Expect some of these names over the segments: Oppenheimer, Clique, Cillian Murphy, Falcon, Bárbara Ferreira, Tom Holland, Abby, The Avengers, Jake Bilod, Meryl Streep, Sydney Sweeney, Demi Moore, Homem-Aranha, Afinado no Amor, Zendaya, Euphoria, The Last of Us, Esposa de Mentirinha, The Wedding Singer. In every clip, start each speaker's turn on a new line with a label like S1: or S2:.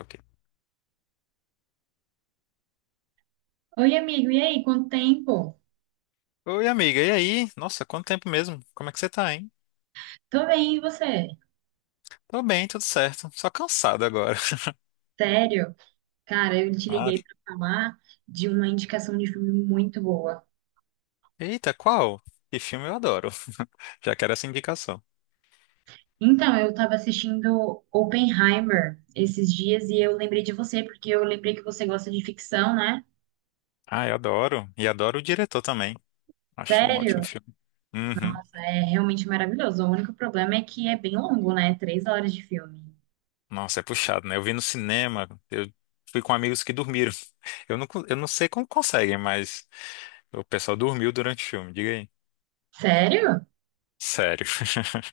S1: Ok.
S2: Oi, amigo, e aí? Quanto tempo?
S1: Oi, amiga, e aí? Nossa, quanto tempo mesmo? Como é que você tá, hein?
S2: Tô bem, e você?
S1: Tô bem, tudo certo. Só cansado agora.
S2: Sério? Cara, eu te
S1: Ah.
S2: liguei pra falar de uma indicação de filme muito boa.
S1: Eita, qual? Que filme eu adoro. Já quero essa indicação.
S2: Então, eu tava assistindo Oppenheimer esses dias e eu lembrei de você, porque eu lembrei que você gosta de ficção, né?
S1: Ah, eu adoro. E adoro o diretor também. Acho um ótimo
S2: Sério?
S1: filme. Uhum.
S2: É realmente maravilhoso. O único problema é que é bem longo, né? Três horas de filme.
S1: Nossa, é puxado, né? Eu vi no cinema. Eu fui com amigos que dormiram. Eu não sei como conseguem, mas o pessoal dormiu durante o filme, diga aí.
S2: Sério?
S1: Sério.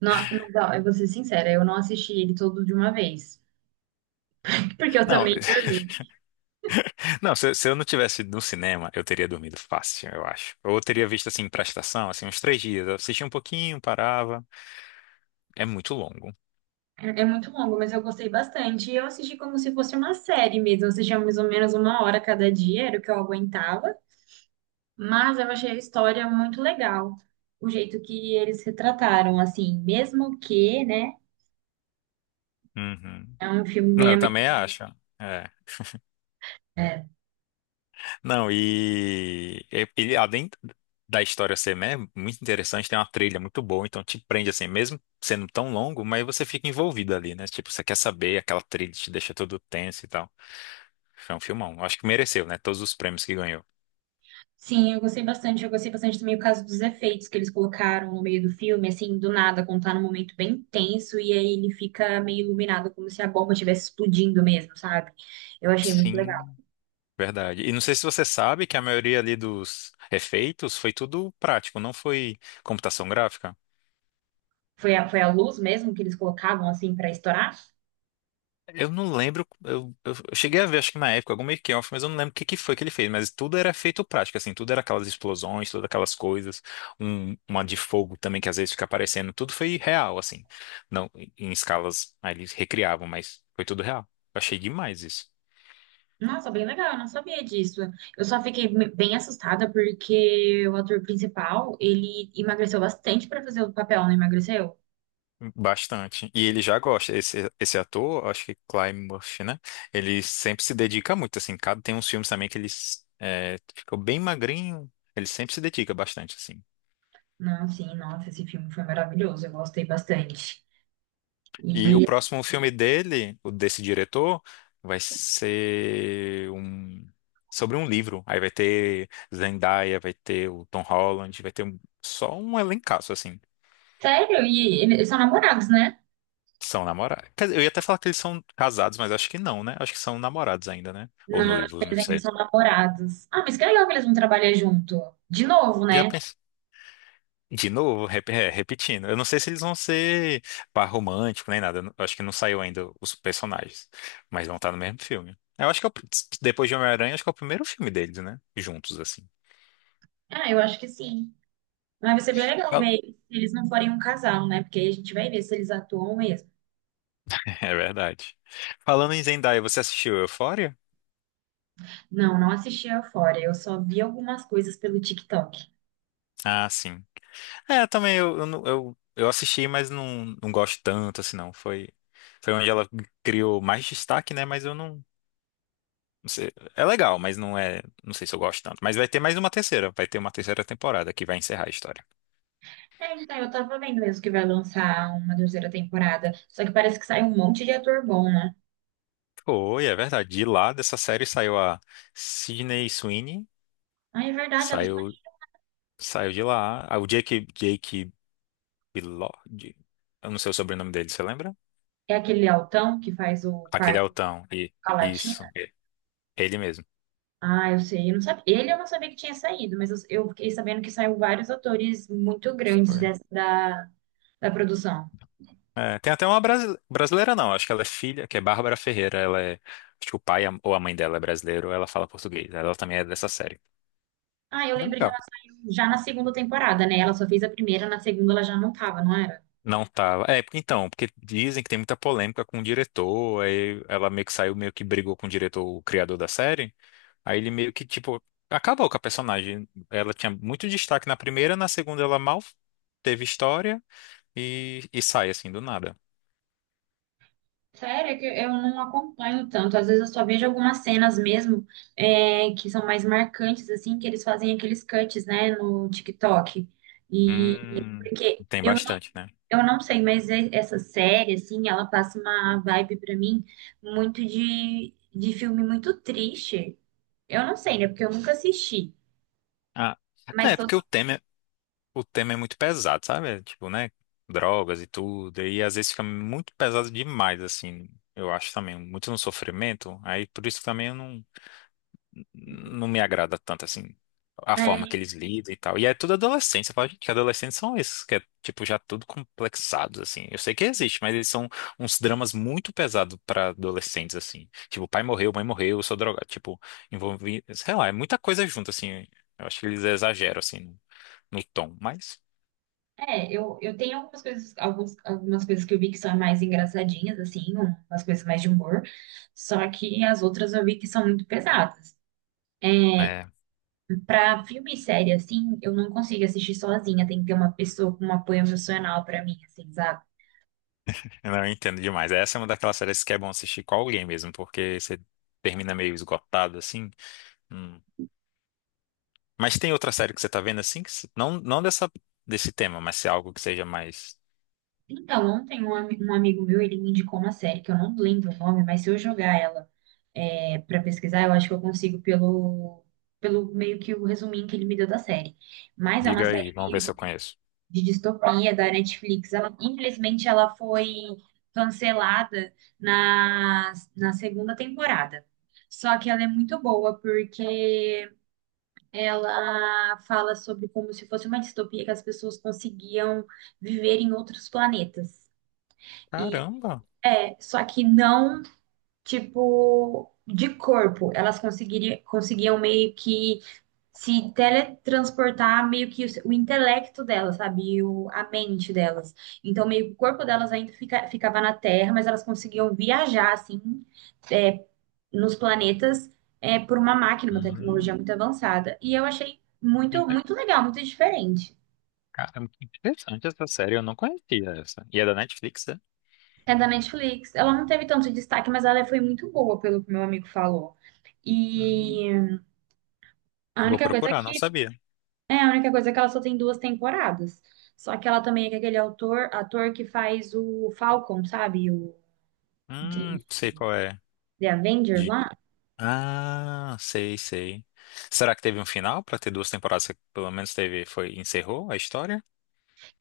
S2: Não, mas, ó, eu vou ser sincera, eu não assisti ele todo de uma vez, porque eu
S1: Não,
S2: também dormi.
S1: Não, se eu não tivesse ido no cinema, eu teria dormido fácil, eu acho. Ou eu teria visto assim pra estação, assim, uns três dias. Eu assistia um pouquinho, parava. É muito longo.
S2: É muito longo, mas eu gostei bastante. E eu assisti como se fosse uma série mesmo. Eu assistia mais ou menos uma hora cada dia, era o que eu aguentava. Mas eu achei a história muito legal. O jeito que eles retrataram, assim, mesmo que, né?
S1: Uhum.
S2: É um filme
S1: Não,
S2: meio.
S1: eu
S2: ame-
S1: também acho. É.
S2: é.
S1: Não, e além da história ser, né, muito interessante, tem uma trilha muito boa, então te prende assim, mesmo sendo tão longo, mas você fica envolvido ali, né? Tipo, você quer saber, aquela trilha te deixa todo tenso e tal. Foi um filmão. Eu Acho que mereceu, né? Todos os prêmios que ganhou.
S2: Sim, eu gostei bastante. Eu gostei bastante também o caso dos efeitos que eles colocaram no meio do filme, assim, do nada, quando tá num momento bem tenso, e aí ele fica meio iluminado, como se a bomba estivesse explodindo mesmo, sabe? Eu achei muito legal.
S1: Sim. Verdade. E não sei se você sabe que a maioria ali dos efeitos foi tudo prático, não foi computação gráfica.
S2: Foi a luz mesmo que eles colocavam assim pra estourar?
S1: Eu não lembro, eu cheguei a ver, acho que na época, algum making-of, mas eu não lembro o que foi que ele fez, mas tudo era efeito prático, assim, tudo era aquelas explosões, todas aquelas coisas, uma de fogo também que às vezes fica aparecendo, tudo foi real, assim, não em escalas, aí eles recriavam, mas foi tudo real. Eu achei demais isso.
S2: Nossa, bem legal, eu não sabia disso. Eu só fiquei me- Bem assustada porque o ator principal, ele emagreceu bastante pra fazer o papel, não emagreceu?
S1: Bastante. E ele já gosta. Esse ator, acho que Cillian Murphy, né? Ele sempre se dedica muito, assim. Cada, tem uns filmes também que ele ficou bem magrinho. Ele sempre se dedica bastante, assim.
S2: Não, sim, nossa, esse filme foi maravilhoso, eu gostei bastante.
S1: E o
S2: E,
S1: próximo filme dele, o desse diretor, vai ser um sobre um livro. Aí vai ter Zendaya, vai ter o Tom Holland, só um elencaço, assim.
S2: Sério, e eles são namorados, né?
S1: São namorados. Quer dizer, eu ia até falar que eles são casados, mas acho que não, né? Acho que são namorados ainda, né? Ou
S2: Não,
S1: noivos, não
S2: eles ainda
S1: sei.
S2: são namorados. Ah, mas que legal que eles vão trabalhar junto. De novo,
S1: Já
S2: né?
S1: pensei. De novo, repetindo. Eu não sei se eles vão ser par romântico nem nada. Eu acho que não saiu ainda os personagens. Mas vão estar no mesmo filme. Eu acho que é o pr- depois de Homem-Aranha, acho que é o primeiro filme deles, né? Juntos, assim.
S2: Ah, eu acho que sim. Mas vai ser bem legal
S1: Fal-
S2: ver se eles não forem um casal, né? Porque aí a gente vai ver se eles atuam mesmo.
S1: É verdade. Falando em Zendaya, você assistiu Euphoria?
S2: Não, não assisti a Euphoria. Eu só vi algumas coisas pelo TikTok.
S1: Ah, sim. É, também eu assisti, mas não, não gosto tanto, assim, não. Foi onde ela criou mais destaque, né? Mas eu não. Não sei, é legal, mas não é. Não sei se eu gosto tanto. Mas vai ter mais uma terceira. Vai ter uma terceira temporada que vai encerrar a história.
S2: É, então, eu tava vendo mesmo que vai lançar uma terceira temporada. Só que parece que sai um monte de ator bom, né?
S1: Foi, é verdade. De lá dessa série saiu a Sydney Sweeney.
S2: Ah, é verdade,
S1: Saiu, saiu de lá. Ah, o Jake Bilod. Eu não sei o sobrenome dele, você lembra?
S2: é aquele altão que faz o
S1: Aquele
S2: parto
S1: altão. E,
S2: com a Latina.
S1: isso. Ele mesmo.
S2: Ah, eu sei, eu não sabia. Ele Eu não sabia que tinha saído, mas eu fiquei sabendo que saiu vários atores muito grandes
S1: Foi.
S2: da produção.
S1: É, tem até uma brasileira, não. Acho que ela é filha, que é Bárbara Ferreira. Ela é. Acho que ou a mãe dela é brasileiro, ela fala português. Ela também é dessa série.
S2: Ah, eu
S1: Bem
S2: lembrei que
S1: legal.
S2: ela saiu já na segunda temporada, né? Ela só fez a primeira, na segunda ela já não tava, não era?
S1: Não tava. É, então, porque dizem que tem muita polêmica com o diretor, aí ela meio que saiu, meio que brigou com o diretor, o criador da série, aí ele meio que, tipo, acabou com a personagem. Ela tinha muito destaque na primeira, na segunda ela mal teve história e sai, assim, do nada.
S2: Sério, é que eu não acompanho tanto. Às vezes eu só vejo algumas cenas mesmo, que são mais marcantes, assim, que eles fazem aqueles cuts, né, no TikTok. E
S1: Hum,
S2: porque
S1: tem
S2: eu não,
S1: bastante, né?
S2: Eu não sei, mas essa série, assim, ela passa uma vibe pra mim muito de filme muito triste. Eu não sei, né, porque eu nunca assisti.
S1: Ah,
S2: Mas
S1: é,
S2: tô,
S1: o tema é muito pesado, sabe? É, tipo, né? Drogas e tudo, e às vezes fica muito pesado demais, assim, eu acho também, muito no sofrimento, aí por isso também eu não não me agrada tanto assim a forma
S2: é.
S1: que eles lidam e tal. E é tudo adolescente. Você fala, gente, que adolescentes são esses, que é tipo já tudo complexados assim. Eu sei que existe, mas eles são uns dramas muito pesados pra adolescentes assim. Tipo, pai morreu, mãe morreu, eu sou drogado, tipo, envolvi, sei lá, é muita coisa junto assim. Eu acho que eles exageram assim no tom, mas
S2: É, eu tenho algumas coisas, algumas coisas que eu vi que são mais engraçadinhas, assim, umas coisas mais de humor, só que as outras eu vi que são muito pesadas.
S1: é,
S2: Pra filme e série, assim, eu não consigo assistir sozinha, tem que ter uma pessoa com um apoio emocional pra mim, assim, sabe?
S1: eu não entendo demais. Essa é uma daquelas séries que é bom assistir com alguém mesmo, porque você termina meio esgotado assim. Hum. Mas tem outra série que você tá vendo assim? Que se- não, não dessa, desse tema, mas se é algo que seja mais.
S2: Então, ontem um amigo meu, ele me indicou uma série que eu não lembro o nome, mas se eu jogar ela para pesquisar, eu acho que eu consigo pelo meio que o resuminho que ele me deu da série. Mas é uma
S1: Diga aí, vamos ver
S2: série
S1: se eu conheço.
S2: de distopia da Netflix. Ela, infelizmente, ela foi cancelada na segunda temporada. Só que ela é muito boa porque ela fala sobre como se fosse uma distopia que as pessoas conseguiam viver em outros planetas. E
S1: Caramba!
S2: é, só que não, tipo, de corpo. Conseguiam meio que se teletransportar meio que o intelecto delas, sabe? A mente delas. Então, meio que o corpo delas ficava na Terra, mas elas conseguiam viajar, assim, nos planetas, é, por uma máquina, uma
S1: Hum,
S2: tecnologia muito avançada. E eu achei
S1: que
S2: muito,
S1: inte-
S2: muito legal, muito diferente.
S1: caramba, que interessante essa série. Eu não conhecia essa. E é da Netflix, é?
S2: É da Netflix. Ela não teve tanto destaque, mas ela foi muito boa, pelo que meu amigo falou.
S1: Hum,
S2: E a
S1: vou
S2: única coisa é
S1: procurar, não
S2: que assim,
S1: sabia.
S2: é, a única coisa é que ela só tem duas temporadas. Só que ela também é com aquele ator que faz o Falcon, sabe? O de
S1: Sei qual é.
S2: The Avengers
S1: De...
S2: lá.
S1: Ah, sei, sei. Será que teve um final pra ter duas temporadas? Que Pelo menos teve, foi, encerrou a história?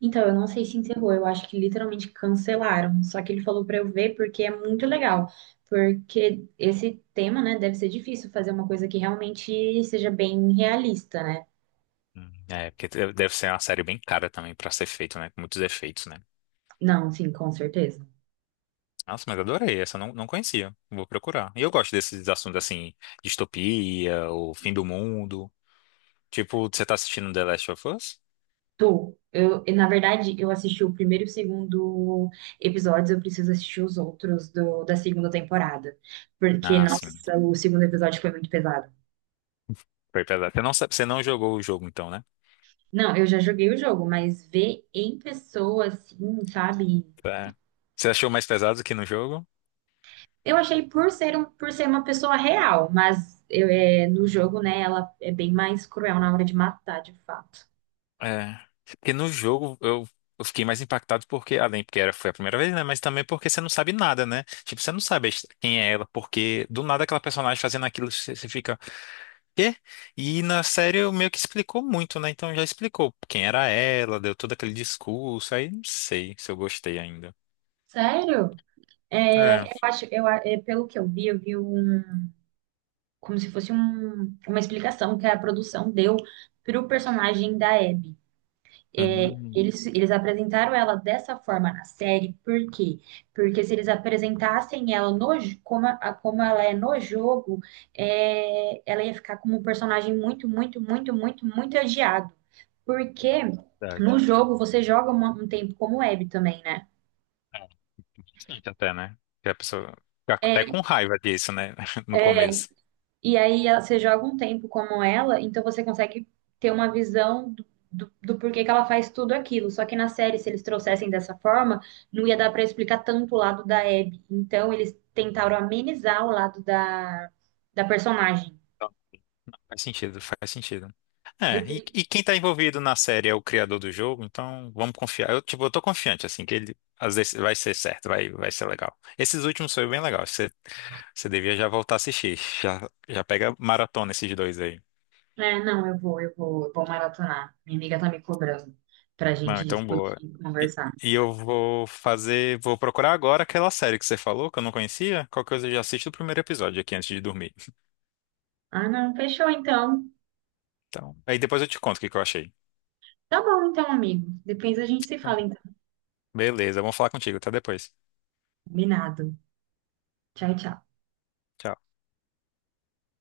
S2: Então, eu não sei se encerrou, eu acho que literalmente cancelaram. Só que ele falou pra eu ver porque é muito legal. Porque esse tema, né, deve ser difícil fazer uma coisa que realmente seja bem realista, né?
S1: É, deve ser uma série bem cara também pra ser feito, né? Com muitos efeitos, né?
S2: Não, sim, com certeza.
S1: Nossa, mas adorei. Essa eu não, não conhecia. Vou procurar. E eu gosto desses assuntos assim, distopia, o fim do mundo. Tipo, você tá assistindo The Last of Us?
S2: Tô. Na verdade, eu assisti o primeiro e o segundo episódios, eu preciso assistir os outros da segunda temporada. Porque,
S1: Ah, sim.
S2: nossa, o segundo episódio foi muito pesado.
S1: Foi pesado. Você não, você não jogou o jogo, então, né?
S2: Não, eu já joguei o jogo, mas ver em pessoa, assim, sabe?
S1: É. Você achou mais pesado que no jogo?
S2: Eu achei por ser, um, por ser uma pessoa real, mas eu, é, no jogo, né, ela é bem mais cruel na hora de matar, de fato.
S1: É. Porque no jogo eu fiquei mais impactado porque, além porque era, foi a primeira vez, né? Mas também porque você não sabe nada, né? Tipo, você não sabe a quem é ela, porque do nada aquela personagem fazendo aquilo, você, você fica. Quê? E na série eu meio que explicou muito, né? Então já explicou quem era ela, deu todo aquele discurso, aí não sei se eu gostei ainda.
S2: Sério? É,
S1: É.
S2: eu acho, eu, a- É, pelo que eu vi um como se fosse uma explicação que a produção deu para o personagem da Abby. É,
S1: Hum,
S2: eles apresentaram ela dessa forma na série, por quê? Porque se eles apresentassem ela no, j- como, como ela é no jogo, é, ela ia ficar como um personagem muito, muito, muito, muito, muito odiado. Porque no
S1: verdade.
S2: jogo você joga um tempo como Abby também, né?
S1: É, interessante até, né? Que a pessoa fica até
S2: É,
S1: com raiva disso, né? No
S2: é,
S1: começo.
S2: e aí você joga um tempo como ela, então você consegue ter uma visão do porquê que ela faz tudo aquilo. Só que na série, se eles trouxessem dessa forma, não ia dar pra explicar tanto o lado da Abby. Então eles tentaram amenizar o lado da personagem.
S1: Faz sentido, faz sentido.
S2: Foi
S1: É,
S2: por...
S1: e,
S2: i-
S1: e quem tá envolvido na série é o criador do jogo, então vamos confiar. Eu, tipo, eu tô confiante, assim, que ele às vezes vai ser certo, vai ser legal. Esses últimos foi bem legal. Você, você devia já voltar a assistir. Já pega maratona esses dois aí.
S2: É, não, eu vou maratonar. Minha amiga tá me cobrando pra
S1: Não,
S2: gente
S1: então boa.
S2: discutir,
S1: E,
S2: conversar.
S1: e eu vou fazer, vou procurar agora aquela série que você falou, que eu não conhecia. Qualquer coisa eu já assisto o primeiro episódio aqui antes de dormir.
S2: Ah, não, fechou então.
S1: Então, aí depois eu te conto o que que eu achei.
S2: Tá bom então, amigo. Depois a gente se
S1: Então,
S2: fala então.
S1: beleza, vamos falar contigo. Até depois.
S2: Combinado. Tchau, tchau.
S1: Tchau.